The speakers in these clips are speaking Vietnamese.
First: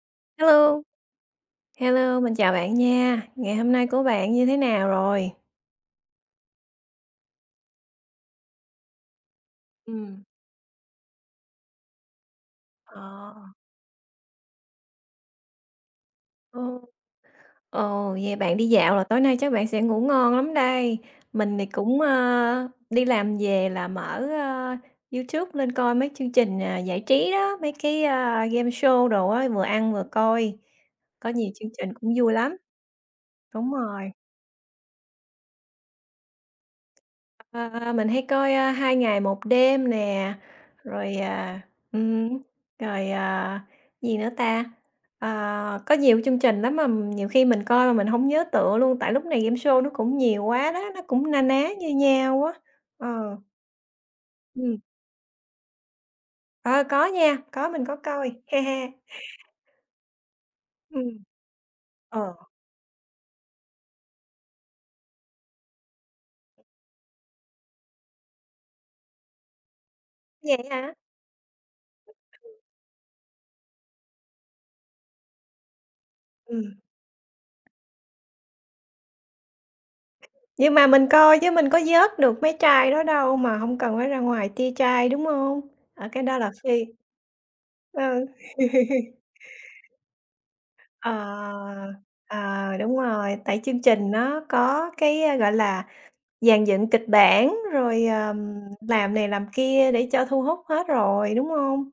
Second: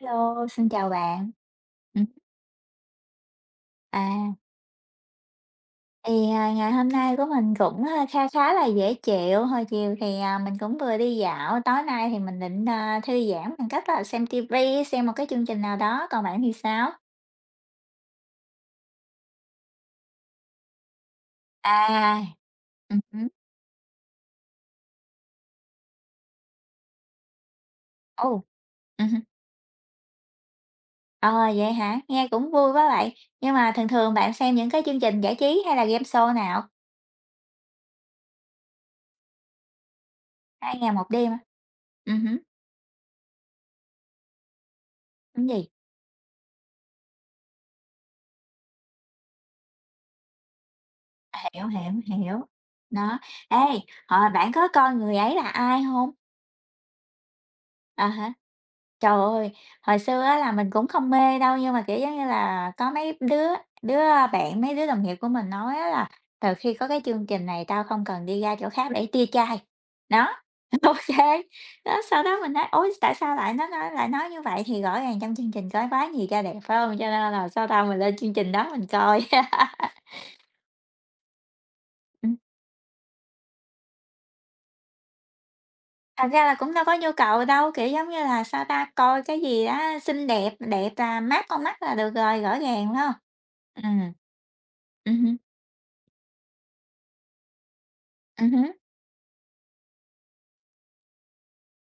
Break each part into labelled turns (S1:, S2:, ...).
S1: Hello, xin
S2: Hello,
S1: chào bạn. Ừm,
S2: hello, mình chào bạn nha. Ngày hôm nay của bạn
S1: à,
S2: như thế nào rồi?
S1: ngày hôm nay của mình cũng, kha khá là dễ chịu. Hồi chiều thì,
S2: Ừm.
S1: mình cũng vừa đi dạo. Tối nay thì mình định, thư
S2: Ờ,
S1: giãn bằng cách là xem ti vi, xem một cái chương trình nào đó. Còn bạn thì
S2: ồ,
S1: sao?
S2: ồ, vậy bạn đi dạo là tối nay chắc bạn sẽ ngủ ngon lắm đây. Mình thì
S1: À,
S2: cũng, đi
S1: hứm,
S2: làm về là mở, YouTube lên coi mấy chương trình, giải trí đó, mấy cái,
S1: ô,
S2: game show
S1: hứm,
S2: đồ á, vừa ăn vừa coi. Có
S1: ờ,
S2: nhiều chương
S1: vậy
S2: trình
S1: hả?
S2: cũng
S1: Nghe
S2: vui
S1: cũng
S2: lắm,
S1: vui quá vậy, nhưng mà
S2: đúng
S1: thường
S2: rồi.
S1: thường bạn xem những cái chương trình giải trí hay là game show nào?
S2: À, mình hay coi, "Hai ngày một đêm" nè,
S1: "Hai Ngày Một
S2: rồi,
S1: Đêm" hả?
S2: à,
S1: Hứm,
S2: ừm, rồi, à, gì nữa ta? Ờ,
S1: tính gì?
S2: có nhiều chương trình lắm mà nhiều khi mình coi mà mình không nhớ tựa luôn, tại lúc này game show nó cũng nhiều quá đó, nó cũng na
S1: Hiểu,
S2: ná như
S1: hiểu, hiểu,
S2: nhau á.
S1: đó.
S2: Ờ,
S1: Ê, hồi bạn có
S2: ừm,
S1: coi Người Ấy Là Ai không?
S2: ờ, có nha, có mình có
S1: À hả.
S2: coi, he he
S1: Trời ơi, hồi xưa á là mình cũng
S2: Ừm,
S1: không mê đâu, nhưng mà, kiểu, giống như
S2: ờ,
S1: là, có mấy đứa đứa bạn, mấy đứa đồng nghiệp của mình nói á là "Từ khi có cái chương trình này tao không cần đi ra chỗ khác để tia chai." Đó,
S2: vậy hả?
S1: ok. Đó, sau đó mình nói: "Ôi, tại sao lại nó nói lại nói như vậy?" Thì rõ ràng trong chương trình có quá nhiều trai đẹp,
S2: Ừm,
S1: phải không? Cho nên là sau đó mình lên chương trình đó mình coi.
S2: nhưng mà mình coi chứ mình có vớt
S1: Ừm.
S2: được mấy trai đó đâu mà không cần phải ra ngoài tia trai, đúng không? Ở cái
S1: Thật
S2: đó
S1: ra
S2: là
S1: là cũng đâu
S2: phi.
S1: có nhu cầu đâu, kiểu, giống như là, sao
S2: Ừ.
S1: ta, coi cái gì đó xinh đẹp, đẹp là mát con mắt
S2: Ờ,
S1: là được
S2: ờ,
S1: rồi, rõ ràng,
S2: đúng
S1: phải hông?
S2: rồi, tại chương trình
S1: Ừm.
S2: nó có cái,
S1: Hứm,
S2: gọi là, dàn dựng kịch bản rồi,
S1: hứm,
S2: làm này làm kia để cho thu hút hết rồi, đúng không?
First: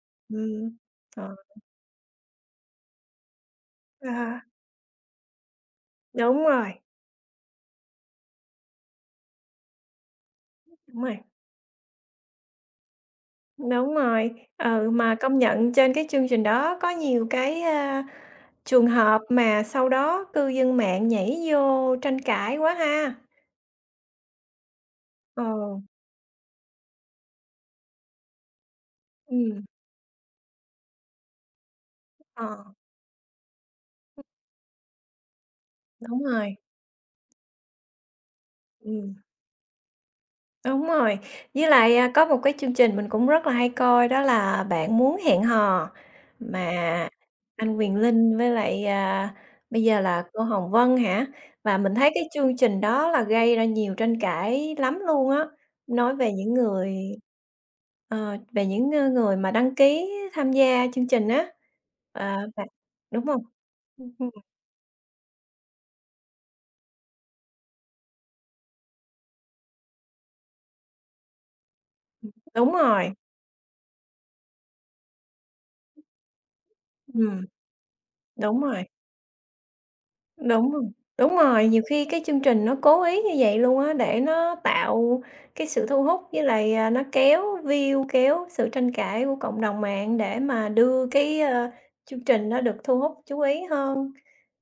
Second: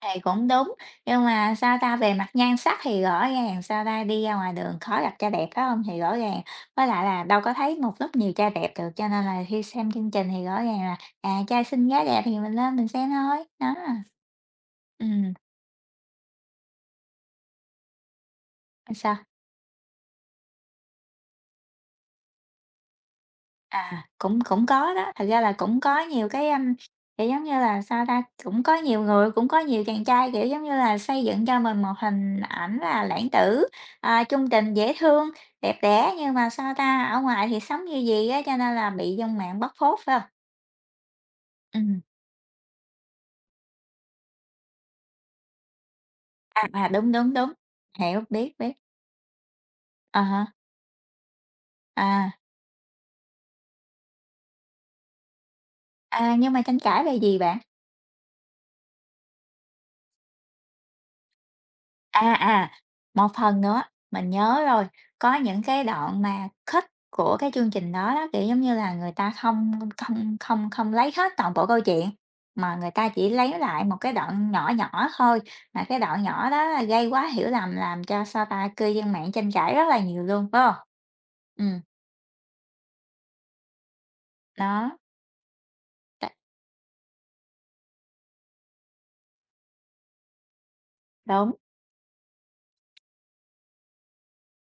S1: thì cũng đúng,
S2: Ừm,
S1: nhưng
S2: ờ,
S1: mà, sao ta, về mặt nhan sắc thì rõ ràng, sao ta, đi ra
S2: à,
S1: ngoài đường khó gặp trai đẹp, phải hông? Thì rõ ràng
S2: đúng rồi,
S1: với lại là đâu có thấy một lúc nhiều trai đẹp được, cho nên là khi xem chương trình thì rõ ràng là,
S2: đúng rồi,
S1: à, trai xinh gái đẹp thì mình lên mình xem thôi, đó.
S2: đúng rồi. Ừ, mà
S1: Ừm,
S2: công nhận trên cái chương trình đó có nhiều cái, trường hợp
S1: sao?
S2: mà sau đó cư dân mạng nhảy vô tranh cãi quá ha.
S1: À, cũng cũng có đó, thật ra
S2: Ờ,
S1: là cũng có nhiều cái, kiểu, giống như là, sao ta, cũng có nhiều người, cũng có
S2: ừm,
S1: nhiều chàng trai, kiểu, giống như là, xây dựng cho mình một hình
S2: ờ,
S1: ảnh là lãng tử, chung tình, dễ thương, đẹp đẽ,
S2: đúng
S1: nhưng mà,
S2: rồi,
S1: sao ta, ở ngoài thì sống như gì á, cho nên là bị
S2: ừm.
S1: dân mạng bóc phốt, phải không?
S2: Đúng rồi, với
S1: Ừ
S2: lại, có một cái chương trình mình cũng rất là hay coi đó là "Bạn muốn hẹn hò" mà
S1: à, à, đúng, đúng, đúng,
S2: anh Quyền
S1: hiểu,
S2: Linh với
S1: biết, biết,
S2: lại, bây giờ
S1: à
S2: là cô
S1: há,
S2: Hồng Vân hả? Và mình thấy cái
S1: à,
S2: chương trình đó là gây ra nhiều tranh cãi lắm luôn á, nói về
S1: à, nhưng
S2: những
S1: mà tranh
S2: người.
S1: cãi về gì bạn?
S2: Ờ, Về những, người mà đăng ký tham gia chương trình á.
S1: À,
S2: Ờ, bạn
S1: à,
S2: đúng
S1: một
S2: không?
S1: phần nữa, mình
S2: Ừm,
S1: nhớ rồi, có những cái đoạn mà cut của cái chương trình đó đó, kiểu, giống như là, người ta không không không không lấy hết toàn bộ câu chuyện,
S2: đúng
S1: mà người ta
S2: rồi.
S1: chỉ lấy lại một cái đoạn nhỏ nhỏ thôi, mà cái đoạn nhỏ đó là gây quá
S2: Ừm,
S1: hiểu lầm, làm cho, sao
S2: đúng
S1: ta,
S2: rồi.
S1: cư dân mạng tranh cãi rất là nhiều luôn, phải
S2: Đúng
S1: hông?
S2: rồi, đúng rồi,
S1: Ừm,
S2: nhiều khi cái chương trình nó cố ý như vậy luôn á, để nó
S1: đó,
S2: tạo cái sự thu hút
S1: đ
S2: với lại, nó kéo view, kéo sự tranh cãi của cộng đồng mạng để mà đưa cái,
S1: đúng.
S2: chương trình nó được thu hút chú ý hơn.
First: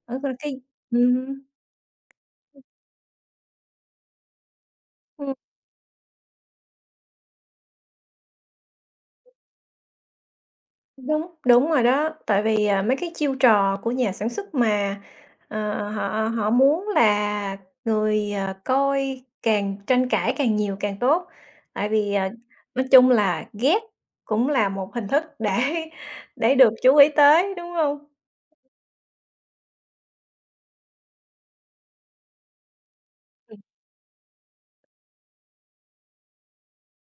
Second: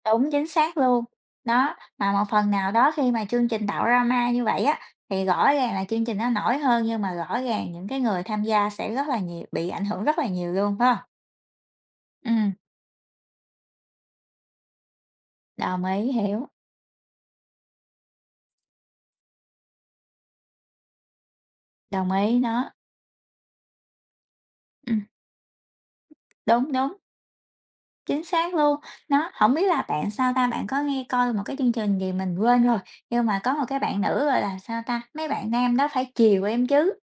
S2: Ở
S1: Đúng,
S2: coi
S1: chính
S2: cái
S1: xác luôn.
S2: ừm hưm.
S1: Đó, mà một phần nào đó khi mà chương trình tạo drama như vậy á, thì rõ ràng là chương trình nó nổi hơn, nhưng mà rõ ràng những cái người tham gia sẽ rất là nhiều bị ảnh hưởng rất là nhiều luôn, phải hông?
S2: Đúng, đúng rồi đó, tại
S1: Ừm,
S2: vì, mấy cái chiêu trò của nhà sản xuất mà,
S1: đồng
S2: ờ,
S1: ý,
S2: họ
S1: hiểu,
S2: họ muốn là người, ờ, coi càng tranh cãi càng nhiều càng tốt, tại
S1: đồng
S2: vì, à,
S1: ý, đó,
S2: nói chung là ghét cũng là một
S1: ừm,
S2: hình thức để để
S1: đúng,
S2: được
S1: đúng,
S2: chú ý tới, đúng không?
S1: chính xác luôn. Nó không biết là bạn sao ta, bạn có nghe coi một cái chương trình gì mình quên rồi, nhưng mà có
S2: Ừm.
S1: một cái bạn nữ, gọi là, sao ta, mấy bạn nam đó phải chiều em chứ,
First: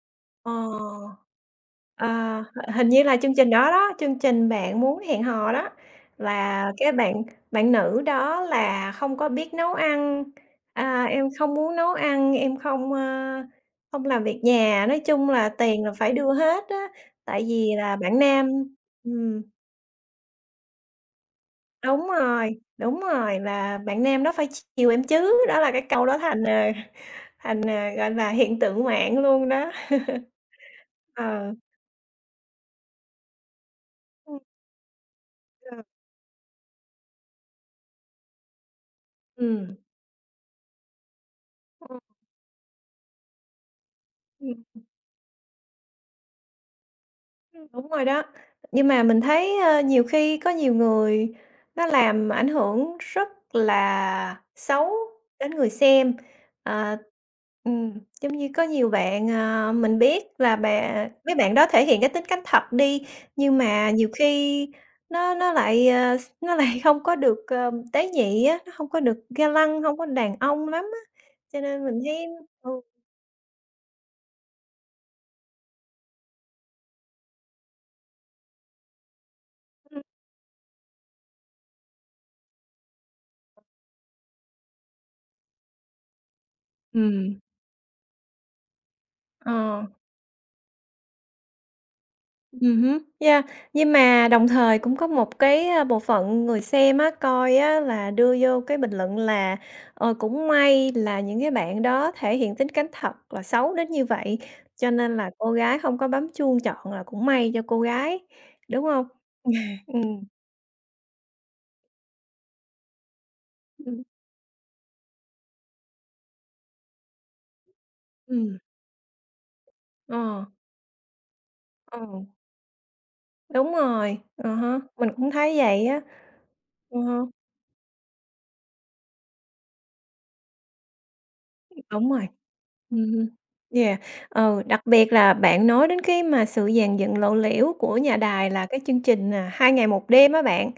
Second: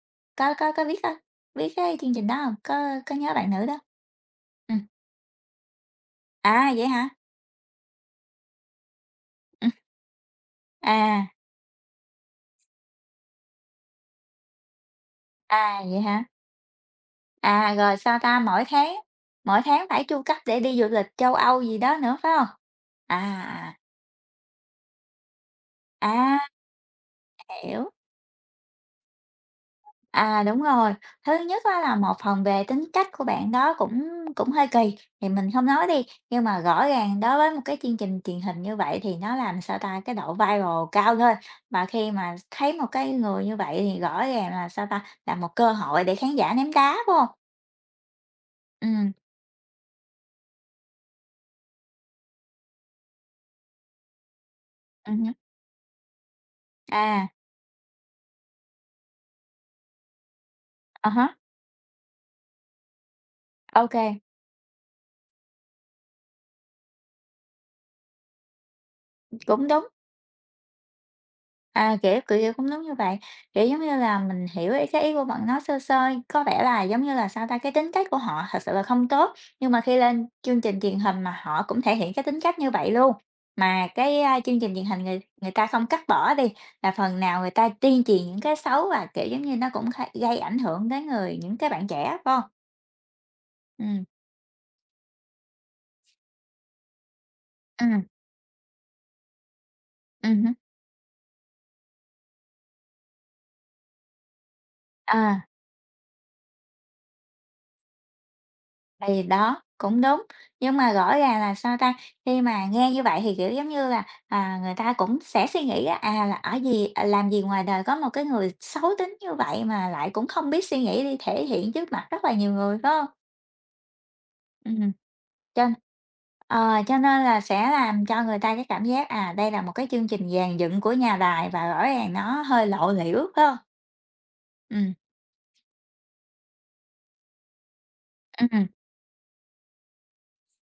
S2: Ờ.
S1: có biết không? Biết cái
S2: Ờ,
S1: chương trình đó hông?
S2: hình như
S1: Có
S2: là
S1: nhớ
S2: chương
S1: bạn
S2: trình
S1: nữ
S2: đó
S1: đó?
S2: đó, chương trình
S1: Ừm.
S2: Bạn Muốn Hẹn Hò đó, là
S1: À, vậy
S2: cái
S1: hả?
S2: bạn bạn nữ đó là không có biết
S1: Ừm,
S2: nấu ăn, à,
S1: à,
S2: "Em không muốn nấu ăn, em không, không làm việc nhà", nói chung là
S1: à,
S2: tiền là
S1: vậy
S2: phải
S1: hả?
S2: đưa hết á, tại vì
S1: À,
S2: là
S1: rồi sao
S2: bạn
S1: ta?
S2: nam. ừm,
S1: Mỗi tháng phải chu cấp để đi du lịch châu Âu gì đó
S2: Đúng
S1: nữa, phải không?
S2: rồi, đúng rồi,
S1: À,
S2: là "Bạn nam đó phải chiều em chứ", đó là cái câu đó
S1: à,
S2: thành,
S1: à, hiểu.
S2: gọi là, hiện tượng mạng luôn đó.
S1: À, đúng rồi, thứ
S2: Ờ,
S1: nhất á là một phần về tính cách của bạn đó cũng
S2: ừm,
S1: cũng hơi kỳ, thì mình không
S2: ờ,
S1: nói đi, nhưng mà rõ ràng đối với một cái chương trình truyền hình như vậy thì nó làm,
S2: ừm,
S1: sao ta, cái độ viral cao thôi, mà
S2: ừm,
S1: khi mà thấy một cái người như vậy thì rõ ràng
S2: ừm.
S1: là, sao ta, là một cơ hội để khán giả ném đá, phải hông?
S2: Đúng rồi đó. Nhưng mà
S1: Ừm,
S2: mình thấy, nhiều khi có nhiều người nó làm ảnh hưởng rất là xấu
S1: ừm
S2: đến người xem. Ờ,
S1: à.
S2: ừm, giống như có nhiều bạn, ờ, mình biết là
S1: À
S2: bạn
S1: há,
S2: mấy bạn đó thể hiện cái tính cách thật đi, nhưng mà nhiều
S1: ok
S2: khi nó lại, ờ, nó lại không có được, ờ, tế nhị á, nó hông có được ga
S1: cũng
S2: lăng,
S1: đúng,
S2: không có đàn ông lắm á, cho nên
S1: à,
S2: mình
S1: kiểu,
S2: thấy
S1: kiểu, cũng đúng
S2: ừ,
S1: như vậy. Kiểu, giống như là, mình hiểu ý cái ý của bạn nói sơ sơ, có vẻ là, giống như là, sao ta, cái tính cách của họ thật sự là không tốt, nhưng mà khi
S2: ừm.
S1: lên chương trình truyền hình mà họ cũng thể hiện cái tính cách như vậy luôn. Mà cái, chương trình truyền hình người người ta không cắt bỏ đi, là phần
S2: Ừm.
S1: nào người ta tuyên truyền những cái xấu và, kiểu, giống như, nó
S2: Ờ.
S1: cũng gây ảnh hưởng tới những cái bạn trẻ, phải hông?
S2: Ừ, hứm, yeah. Nhưng
S1: Ừm,
S2: mà đồng thời cũng có một cái, bộ phận người xem á, coi á
S1: ừm,
S2: là đưa vô cái bình luận là "Ờ, cũng
S1: hứm,
S2: may là những cái bạn đó thể hiện tính cách thật là xấu đến như vậy, cho nên là
S1: ờ.
S2: cô gái không có bấm chuông chọn là cũng may cho cô gái", đúng không?
S1: Thì đó, cũng đúng, nhưng mà rõ ràng là, sao ta, khi mà nghe như vậy thì, kiểu, giống
S2: Ừ,
S1: như là,
S2: ừ,
S1: à, người ta cũng sẽ suy nghĩ á, à, là ở gì à, làm gì ngoài đời có một cái người
S2: ừm,
S1: xấu tính như vậy mà lại cũng
S2: ờ,
S1: không biết suy nghĩ đi thể hiện trước
S2: ờ,
S1: mặt rất là nhiều người, phải không?
S2: đúng rồi, ờ hả?
S1: Ừm,
S2: Mình cũng thấy
S1: cho
S2: vậy á,
S1: ờ, cho
S2: à há,
S1: nên là sẽ làm cho người ta cái cảm giác, à, đây là một cái chương trình dàn dựng của nhà đài và rõ
S2: đúng
S1: ràng
S2: rồi.
S1: nó hơi lộ liễu,
S2: Ừm
S1: phải hông?
S2: Yeah, ừ, đặc
S1: Ừm,
S2: biệt là bạn nói đến cái mà sự dàn dựng lộ liễu của nhà đài là
S1: ừm,
S2: cái chương trình, "2 ngày một đêm" á bạn,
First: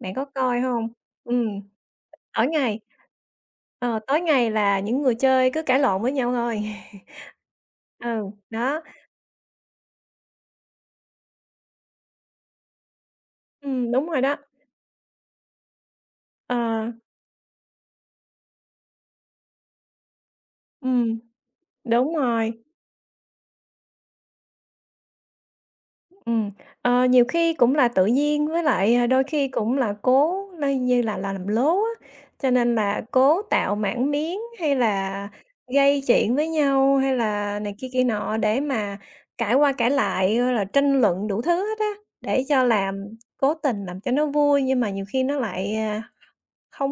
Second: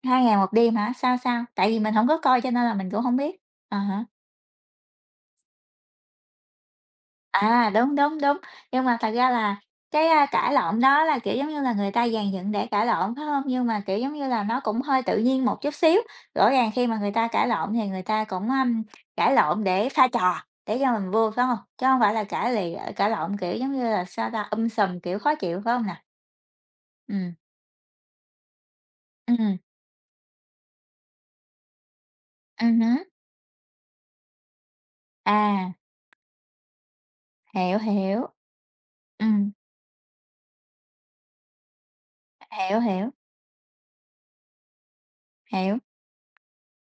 S2: bạn
S1: 2
S2: có
S1: ngày một
S2: coi
S1: đêm
S2: không?
S1: hả? Sao,
S2: Ừ,
S1: sao? Tại vì mình không có coi
S2: tối
S1: cho nên là
S2: ngày
S1: mình cũng không biết. À
S2: ờ,
S1: hả.
S2: tối ngày là những người chơi cứ cãi lộn với nhau thôi.
S1: À, đúng, đúng,
S2: Ừ,
S1: đúng.
S2: đó,
S1: Nhưng mà thật ra là cái, cãi lộn đó là, kiểu, giống như là, người ta dàn dựng để cãi lộn, phải không? Nhưng mà, kiểu,
S2: đúng
S1: giống
S2: rồi
S1: như
S2: đó,
S1: là, nó cũng hơi tự nhiên một chút xíu. Rõ
S2: ờ,
S1: ràng khi mà người ta cãi lộn thì người ta cũng, cãi lộn để pha trò, để cho mình
S2: ừm,
S1: vui, phải không? Chứ không phải
S2: đúng
S1: là
S2: rồi.
S1: cãi lộn, kiểu, giống như là, sao ta, sùm, kiểu, khó chịu, phải không nè?
S2: Ừm, ờ, nhiều
S1: Ừm,
S2: khi cũng là tự nhiên với lại, đôi khi
S1: ừm,
S2: cũng là cố lây như là làm lố á, cho nên là
S1: hứm.
S2: cố tạo mảng miếng hay là
S1: À,
S2: gây chuyện với nhau hay là này
S1: hiểu,
S2: kia kia
S1: hiểu.
S2: nọ để mà
S1: Ừm,
S2: cãi qua cãi lại, là tranh luận đủ thứ hết á, để cho
S1: hiểu,
S2: làm
S1: hiểu,
S2: cố tình làm cho nó vui nhưng mà nhiều khi nó lại,
S1: hiểu.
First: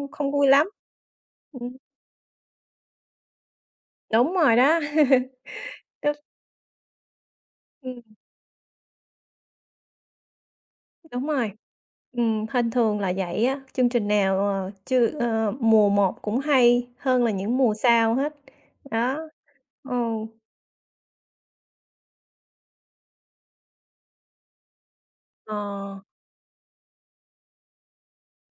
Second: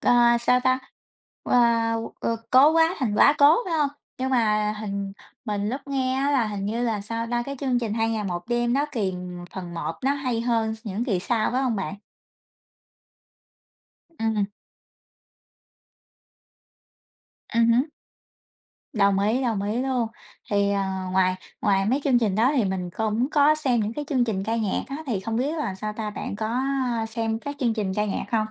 S1: Ờ,
S2: không vui
S1: sao
S2: lắm.
S1: ta? Ờ,
S2: Ừm,
S1: ờ, "Cố quá thành quá cố" phải không? Nhưng
S2: đúng rồi
S1: mà
S2: đó.
S1: mình lúc nghe
S2: Tức
S1: á là hình như là, sao ta, cái chương trình hai
S2: ừm.
S1: ngày một đêm" nó kỳ phần một nó hay hơn những kỳ
S2: Đúng
S1: sau,
S2: rồi.
S1: phải không bạn?
S2: Hên thường là vậy á, chương trình nào,
S1: Ừm,
S2: ờ, chưa ờ, mùa một cũng hay hơn là những mùa
S1: hứm,
S2: sau hết. Đó,
S1: đồng ý
S2: ừ,
S1: luôn. Thì, ờ, ngoài ngoài mấy chương trình đó thì mình cũng có xem những cái chương trình ca nhạc á, thì không
S2: ờ,
S1: biết là, sao ta, bạn có xem các chương trình ca nhạc không?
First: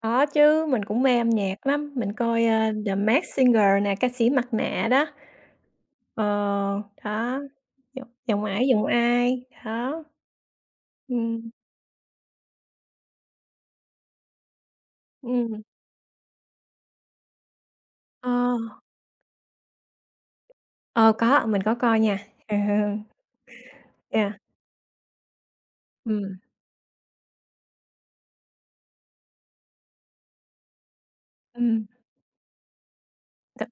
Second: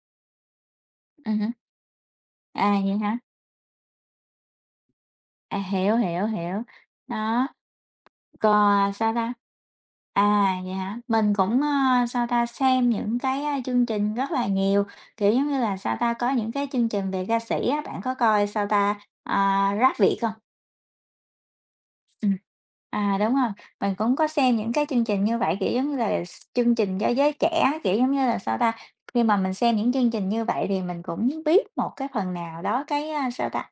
S2: có chứ, mình cũng mê âm
S1: Hứm,
S2: nhạc lắm, mình coi,
S1: à,
S2: The
S1: vậy hả?
S2: Masked Singer nè, ca sĩ mặt nạ đó,
S1: À, hiểu,
S2: ờ,
S1: hiểu, hiểu.
S2: đó,
S1: Đó,
S2: giọng giọng Ai
S1: còn
S2: Giọng
S1: à, sao ta?
S2: Ai, đó,
S1: À, vậy hả?
S2: ừ,
S1: Mình cũng, ơ, sao ta, xem những cái, chương trình rất là nhiều, kiểu, giống như
S2: ừm,
S1: là, sao ta, có những cái chương trình về ca sĩ á, bạn có coi,
S2: ờ,
S1: sao ta, à, Rap Việt không?
S2: ờ, có, mình có coi nha,
S1: Ừm. À, đúng rồi, mình cũng có
S2: yeah,
S1: xem những cái chương trình như vậy, kiểu, giống như là,
S2: ừ,
S1: chương trình cho giới trẻ, kiểu, giống như là, sao ta, khi mà mình xem những chương trình như vậy thì mình cũng biết
S2: ừ
S1: một cái phần nào đó cái, sao
S2: t
S1: ta,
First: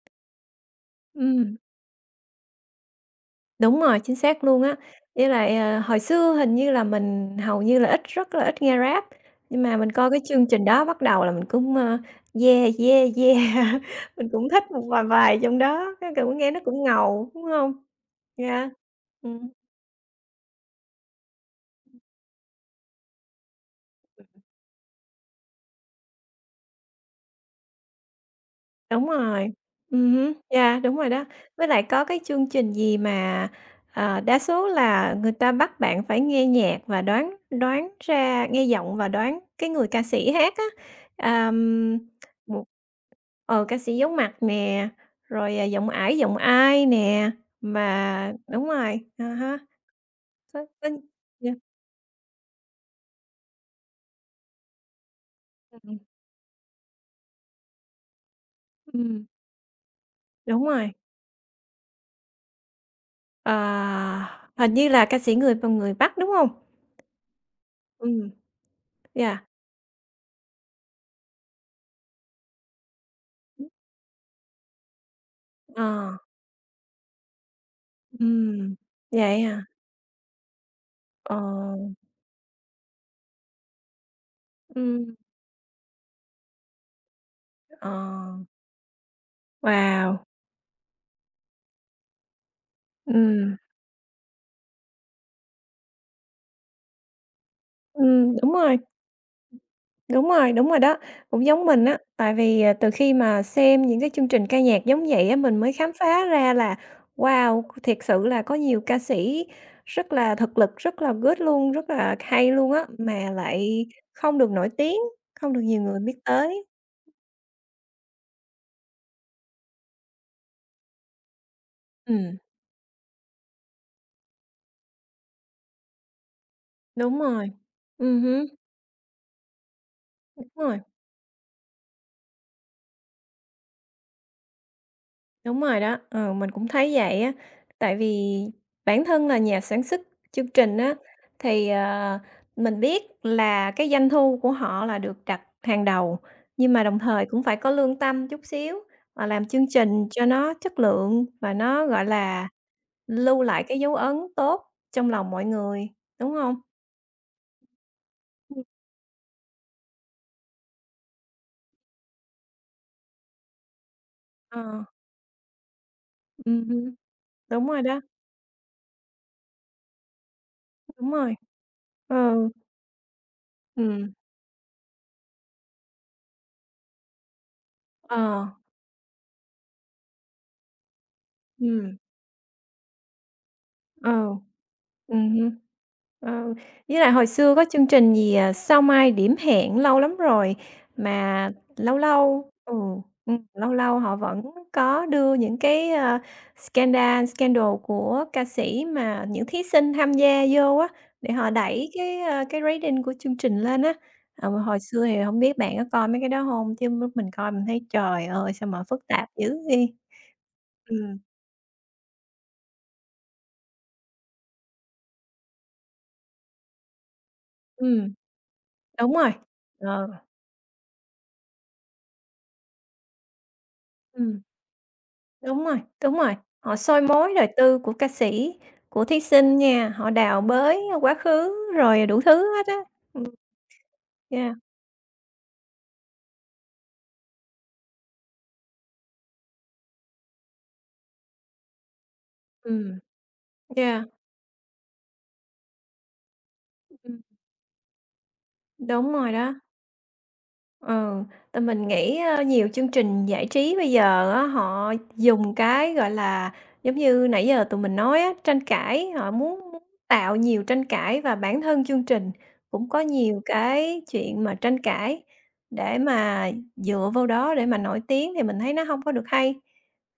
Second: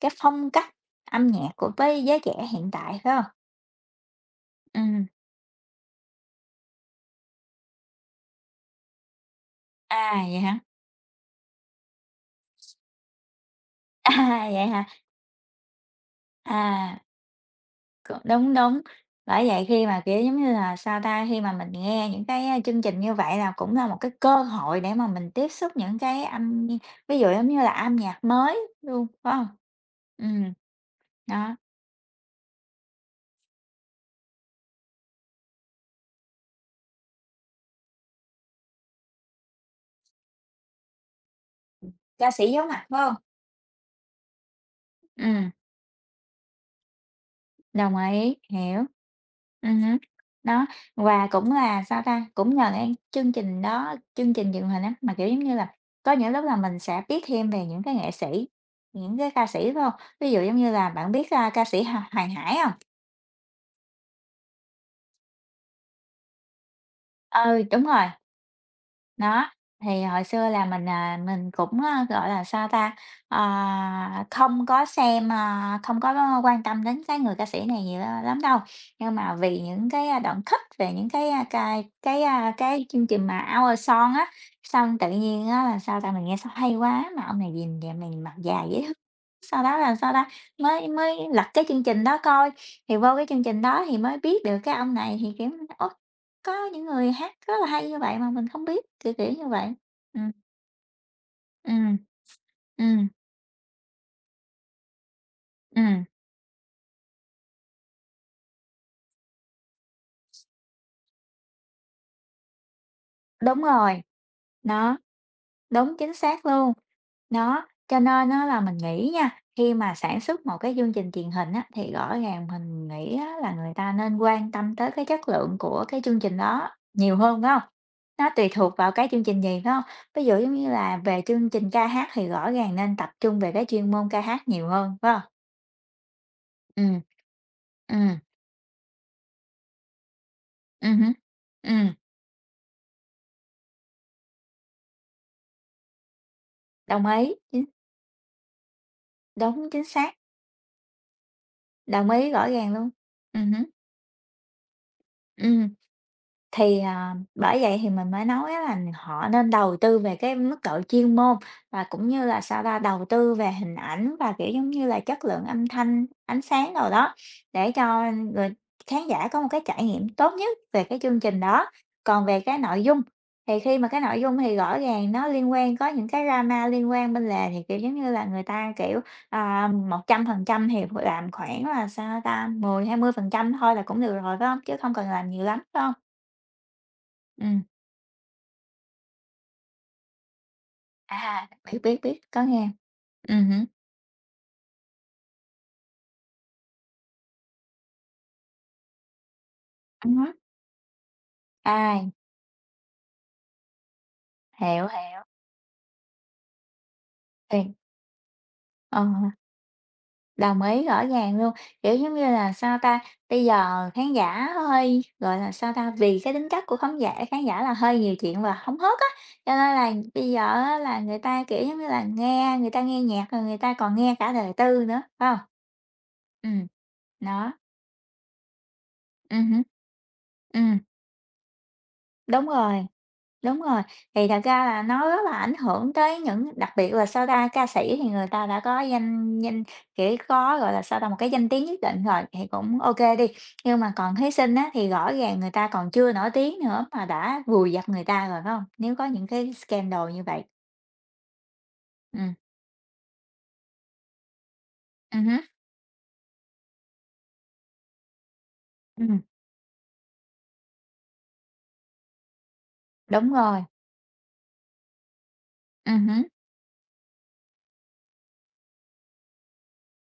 S1: cái phong cách âm nhạc của với giới trẻ hiện tại, phải hông?
S2: Đúng rồi, chính xác luôn á.
S1: Ừm.
S2: Với lại, ờ, hồi xưa hình như là mình hầu như là ít rất là ít nghe Rap, nhưng mà mình coi cái
S1: À, vậy
S2: chương
S1: hả?
S2: trình đó bắt đầu là mình cũng, "Yeah, yeah, yeah", mình
S1: À,
S2: cũng
S1: vậy
S2: thích
S1: hả?
S2: một vài bài trong đó, cái cũng nghe nó cũng
S1: À,
S2: ngầu, đúng không?
S1: đúng,
S2: Yeah.
S1: đúng. Bởi
S2: Ừm.
S1: vậy khi mà, kiểu, giống như là, sao ta, khi mà mình nghe những cái, chương trình như vậy là cũng là một cái cơ hội để mà mình tiếp xúc những cái âm, ví dụ giống như là âm nhạc mới luôn,
S2: Đúng
S1: phải hông?
S2: rồi. Ừ, hứm,
S1: Ừm.
S2: yeah, đúng rồi đó.
S1: Đó,
S2: Với lại có cái chương trình gì mà, ờ, đa số là người ta bắt bạn phải nghe nhạc và đoán đoán ra nghe giọng và đoán cái người ca sĩ hát á. Ờm,
S1: ca sĩ
S2: một
S1: giấu mặt, phải hông?
S2: ờ, ca sĩ giấu mặt nè,
S1: Ừm.
S2: rồi, giọng Ải, giọng Ai nè,
S1: Đồng
S2: mà
S1: ý,
S2: đúng
S1: hiểu.
S2: rồi, à há,
S1: Hứm. Đó,
S2: có
S1: và cũng
S2: yeah,
S1: là, sao ta, cũng nhờ cái chương trình đó chương trình truyền hình á, mà, kiểu, giống như là,
S2: ừm,
S1: có những lúc là mình sẽ biết thêm về những cái nghệ sĩ, những
S2: ừm,
S1: cái ca sĩ, phải hông? Ví dụ giống
S2: đúng
S1: như là
S2: rồi.
S1: bạn biết, ca sĩ Hà Hoàng Hải hông?
S2: Ờ, hình như là ca sĩ người Bắc, đúng không?
S1: Ừ, đúng rồi.
S2: Ừ, yeah,
S1: Đó, thì hồi xưa là mình, à, mình cũng, ơ, gọi là, sao ta, ờ, không có xem, không
S2: ờ.
S1: có quan tâm đến cái người ca sĩ này nhiều lắm đâu.
S2: Ừm,
S1: Nhưng mà
S2: vậy
S1: vì
S2: à?
S1: những cái, đoạn cut về những cái,
S2: Ờ,
S1: a, cai cái, cái chương trình mà Our Song á, xong tự
S2: ừm,
S1: nhiên á là sao ta, mình nghe sao hay quá, mà ông này nhìn
S2: ờ,
S1: vậy mình mặt dài dễ thương. Sau đó là sao
S2: wow,
S1: ta, mới mới lật cái chương trình đó coi, thì vô cái chương
S2: ừm,
S1: trình đó thì mới biết được cái ông này thì, kiểu, ôi, có những người hát rất là hay như vậy mà mình
S2: đúng
S1: không
S2: rồi,
S1: biết, kiểu, kiểu như vậy.
S2: đúng
S1: Ừm,
S2: rồi, đúng rồi đó, cũng giống mình
S1: ừm,
S2: á, tại vì, từ
S1: ừm,
S2: khi mà xem những cái chương trình ca nhạc giống vậy á, mình mới khám
S1: ừm,
S2: phá ra là, wow, thiệt sự là có nhiều ca sĩ rất là thực lực, rất là good luôn, rất là hay luôn á, mà
S1: đúng
S2: lại
S1: rồi.
S2: không được nổi tiếng,
S1: Đó,
S2: không được nhiều
S1: đúng,
S2: người
S1: chính
S2: biết
S1: xác
S2: tới.
S1: luôn. Đó, cho nên á là mình nghĩ nha, khi mà sản xuất một cái chương trình truyền hình á, thì rõ
S2: Ừm,
S1: ràng mình nghĩ á là người ta nên quan tâm tới cái chất lượng của cái chương trình đó nhiều
S2: đúng
S1: hơn, phải
S2: rồi,
S1: hông? Nó
S2: hứm,
S1: tùy thuộc vào cái chương trình gì, phải hông? Ví dụ
S2: đúng
S1: giống như
S2: rồi.
S1: là về chương trình ca hát thì rõ ràng nên tập trung về cái chuyên môn ca hát nhiều hơn, phải hông?
S2: Đúng rồi đó, ừ, mình cũng thấy
S1: Ừm.
S2: vậy á. Tại
S1: Ừm.
S2: vì bản thân là nhà sản xuất chương trình
S1: Ừ
S2: á,
S1: hứm.
S2: thì,
S1: Ừm,
S2: mình biết là cái doanh thu của họ là được đặt hàng đầu, nhưng mà đồng
S1: đồng
S2: thời
S1: ý,
S2: cũng phải có lương tâm chút xíu và làm chương
S1: đúng, chính
S2: trình
S1: xác,
S2: cho nó chất lượng và nó, gọi
S1: đồng ý rõ
S2: là,
S1: ràng luôn. Ừ
S2: lưu lại
S1: hứm,
S2: cái dấu ấn tốt trong lòng mọi
S1: ừm.
S2: người, đúng không?
S1: Thì, bởi vậy thì mình mới nói á
S2: Ừm.
S1: là họ nên đầu tư về cái mức độ chuyên môn và cũng như là, sao ta, đầu tư về hình ảnh và, kiểu,
S2: Ờ,
S1: giống như là, chất lượng âm thanh, ánh sáng đồ
S2: hưm,
S1: đó,
S2: đúng
S1: để
S2: rồi đó,
S1: cho người khán giả có một cái trải nghiệm tốt nhất về cái
S2: đúng
S1: chương
S2: rồi,
S1: trình đó. Còn về
S2: ừ,
S1: cái nội dung, thì khi mà cái
S2: Ừm.
S1: nội dung thì rõ ràng nó liên quan có những cái drama liên quan bên lề thì, kiểu, giống như là, người
S2: ờ,
S1: ta, kiểu, 100% thì làm khoảng là,
S2: ừm,
S1: sao ta, 10-20% thôi là cũng được
S2: ừ.
S1: rồi, phải không? Chứ không cần làm nhiều
S2: Ừm
S1: lắm, phải không?
S2: Ờ, với lại hồi
S1: Ừ,
S2: xưa có chương trình gì, Sao Mai Điểm Hẹn lâu lắm rồi,
S1: à,
S2: mà
S1: biết, biết,
S2: lâu
S1: biết, có
S2: lâu
S1: nghe.
S2: ừ,
S1: Ừ hứm.
S2: lâu lâu họ vẫn có đưa những cái, scandal scandal của ca sĩ mà những thí sinh
S1: À
S2: tham
S1: há,
S2: gia vô á, để họ đẩy
S1: à,
S2: cái, cái rating của chương trình lên á. Ờ, mà hồi
S1: hiểu,
S2: xưa thì
S1: hiểu,
S2: không biết bạn có coi mấy cái đó không? Chứ lúc mình coi mình
S1: thì
S2: thấy trời ơi, sao mà
S1: ờ,
S2: phức tạp dữ vậy?
S1: đồng ý rõ
S2: Ừm,
S1: ràng luôn. Kiểu, giống như là, sao ta, bây giờ khán giả hơi, gọi là, sao ta, vì cái tính cách của khán giả là hơi
S2: ừm,
S1: nhiều chuyện và hóng hớt á,
S2: đúng rồi.
S1: cho nên là
S2: Ờ,
S1: bây giờ á là người ta, kiểu, giống như là, nghe người ta nghe nhạc rồi người ta còn nghe cả
S2: ừm.
S1: đời tư nữa, phải hông?
S2: Đúng rồi,
S1: Ừm,
S2: họ soi mối đời
S1: đó,
S2: tư của ca sĩ, của thí sinh
S1: hứm.
S2: nha, họ đào
S1: Ừm,
S2: bới quá khứ rồi đủ
S1: đúng
S2: thứ hết á.
S1: rồi.
S2: Ừm,
S1: Đúng rồi, thì thật
S2: yeah,
S1: ra là nó rất là ảnh hưởng tới những đặc biệt là sau ta, ca sĩ thì người ta đã có danh danh kiểu, có, gọi là, sao ta, một cái danh tiếng nhất định rồi thì cũng ok
S2: Ừm.
S1: đi, nhưng mà
S2: yeah,
S1: còn thí sinh á, thì rõ ràng người ta còn chưa nổi tiếng nữa mà
S2: Ừm.
S1: đã vùi dập người ta rồi, phải hông? Nếu có
S2: đúng
S1: những
S2: rồi
S1: cái
S2: đó.
S1: scandal như vậy.
S2: Ừ, tại mình nghĩ,
S1: Ừm,
S2: nhiều chương trình giải trí bây giờ á, họ
S1: hứm,
S2: dùng cái, gọi là, giống như nãy giờ tụi mình nói á, tranh cãi,
S1: ừm,
S2: họ muốn muốn tạo nhiều tranh cãi và bản thân chương trình cũng có
S1: đúng
S2: nhiều
S1: rồi,
S2: cái chuyện mà tranh cãi, để
S1: hứm.
S2: mà dựa vô đó để mà nổi tiếng thì mình thấy nó không có được hay,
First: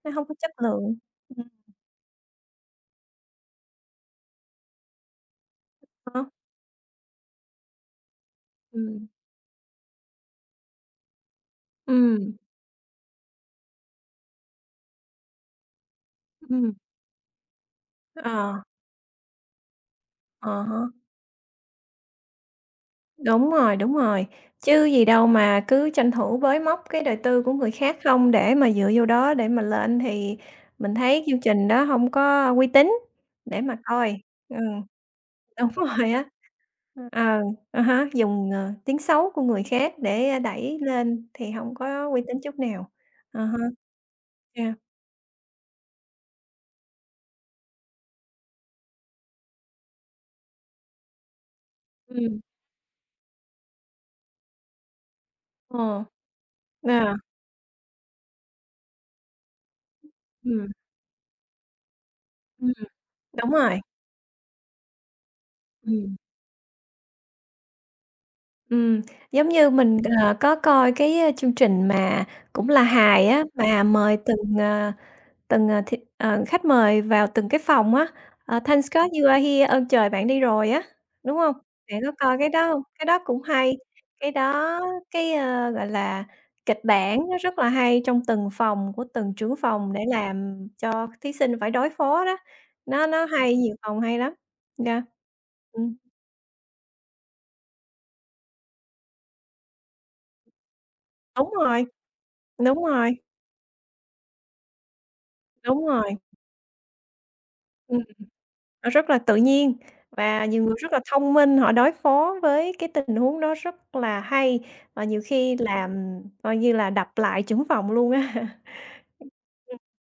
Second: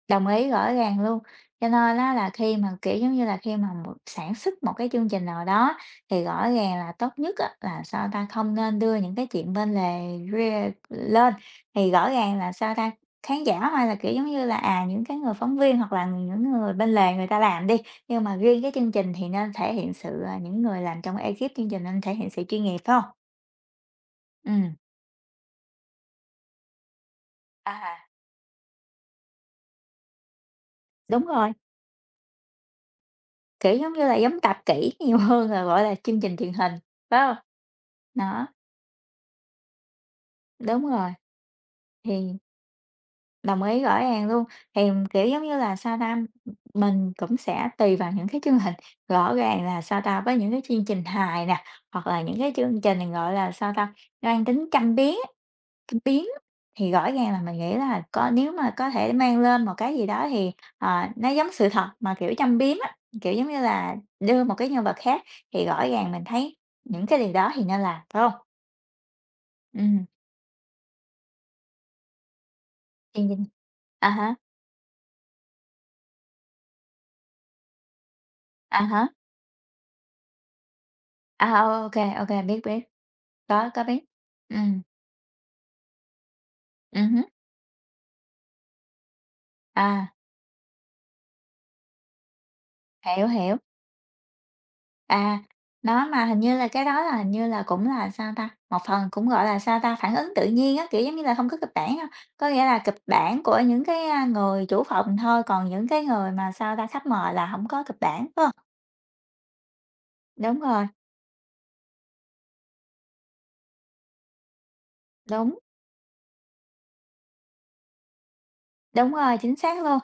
S2: nó
S1: Đồng
S2: không có
S1: ý,
S2: chất
S1: rõ
S2: lượng.
S1: ràng luôn.
S2: Ừm,
S1: Cho nên á là khi mà, kiểu, giống như là, khi mà một sản xuất một cái chương trình nào đó thì
S2: hả?
S1: rõ ràng là tốt nhất á là, sao ta, không nên đưa
S2: Ừm.
S1: những cái chuyện bên lề rê lên. Thì rõ
S2: Ừm,
S1: ràng là, sao ta, khán giả hay là, kiểu, giống như là, những cái người phóng viên hoặc là những người
S2: Ừm.
S1: bên lề người ta làm đi, nhưng mà
S2: ờ,
S1: riêng cái chương trình thì nên thể hiện sự, à những người
S2: à
S1: làm trong ekip chương trình nên thể hiện sự chuyên nghiệp, phải không?
S2: Đúng rồi,
S1: Ừ.
S2: chứ gì đâu mà cứ tranh thủ bới móc cái đời tư của người khác
S1: À.
S2: không để mà dựa vô đó để mà lên thì mình thấy
S1: Đúng
S2: chương
S1: rồi.
S2: trình đó không có uy tín để
S1: Kiểu,
S2: mà
S1: giống như là,
S2: coi.
S1: giống
S2: Ừ,
S1: tạp kỹ nhiều hơn là,
S2: đúng
S1: gọi là,
S2: rồi
S1: chương
S2: á.
S1: trình truyền hình, phải
S2: Ờ,
S1: hông?
S2: à há,
S1: Đó,
S2: dùng, tiếng xấu của người khác để, đẩy
S1: đúng rồi,
S2: lên thì không có uy
S1: thì
S2: tín chút nào. À há.
S1: đồng ý rõ ràng luôn.
S2: Yeah,
S1: Thì, kiểu, giống như là, sao ta, mình cũng sẽ tùy vào những cái chương hình, rõ ràng là, sao ta, với những cái chương trình hài nè, hoặc là những
S2: ừm,
S1: cái chương trình, gọi là, sao ta, mang tính châm biếm á. Cái
S2: ờ,
S1: biến Thì rõ
S2: à,
S1: ràng là mình nghĩ là nếu mà có thể mang lên một cái gì đó thì,
S2: ừm,
S1: nó giống sự thật, mà, kiểu, trong
S2: ừm,
S1: biếm á, kiểu, giống
S2: đúng
S1: như
S2: rồi,
S1: là, đưa một cái nhân vật khác thì rõ ràng
S2: ừm.
S1: mình thấy những cái điều đó thì nên làm, phải không?
S2: Ừm, giống như
S1: Ừ.
S2: mình, ờ, có coi cái, chương trình mà cũng là
S1: thì
S2: hài
S1: nhìn
S2: á, mà
S1: À
S2: mời
S1: há,
S2: từng, ờ, th ờ, khách mời vào từng cái phòng á, ờ,
S1: à
S2: "Thank
S1: há,
S2: God you are here", "Ơn trời bạn đi rồi" á, đúng không?
S1: ô
S2: Bạn
S1: kê,
S2: có coi cái
S1: biết,
S2: đó
S1: biết,
S2: hông? Cái đó cũng
S1: có
S2: hay,
S1: có biết.
S2: cái
S1: Ừ.
S2: đó cái, gọi là, kịch
S1: Ừ
S2: bản
S1: hứm,
S2: nó rất là hay trong từng phòng của từng trưởng phòng để
S1: à,
S2: làm cho thí sinh phải đối phó đó, nó
S1: hiểu, hiểu.
S2: hay, nhiều phòng hay lắm. Yeah.
S1: À,
S2: Ừm,
S1: nó mà hình như là cái đó là hình như là cũng là, sao ta, một phần cũng, gọi là, sao ta, phản ứng tự nhiên á, kiểu, giống như là, không
S2: đúng
S1: có kịch
S2: rồi,
S1: bản ha. Có nghĩa là
S2: đúng
S1: kịch
S2: rồi,
S1: bản của những cái, người chủ phòng thôi, còn
S2: đúng
S1: những cái
S2: rồi.
S1: người mà, sao ta, khách mời là không có kịch
S2: Ừm,
S1: bản, phải hông?
S2: nó rất là tự nhiên và
S1: Đúng
S2: nhiều người
S1: rồi,
S2: rất là thông minh, họ đối phó với cái tình huống đó rất là hay, và nhiều khi
S1: đúng,
S2: làm coi như là đập lại trưởng phòng luôn á.
S1: đúng rồi, chính xác luôn.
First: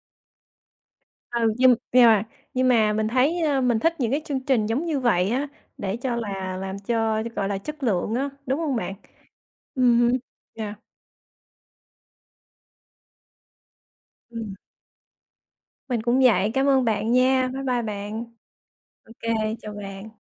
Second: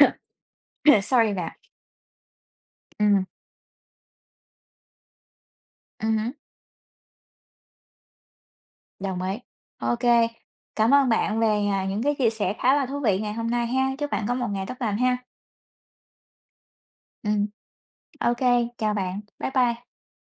S1: Sorry bạn.
S2: ừ, nhưng mà mình
S1: Ừm,
S2: thấy, mình thích những cái chương trình giống như vậy á, để cho
S1: ừm
S2: là làm cho, gọi là, chất lượng á, đúng không bạn?
S1: đồng ý.
S2: Ừ
S1: Ok,
S2: hưm, yeah,
S1: cảm ơn bạn về, những cái chia sẻ khá là thú vị ngày hôm nay ha. Chúc bạn có một ngày tốt lành ha.
S2: mình cũng vậy. Cảm ơn bạn
S1: Ừm.
S2: nha. Bye bye bạn.
S1: Ô chào bạn.
S2: Ok,
S1: Bye
S2: chào
S1: bye.
S2: bạn.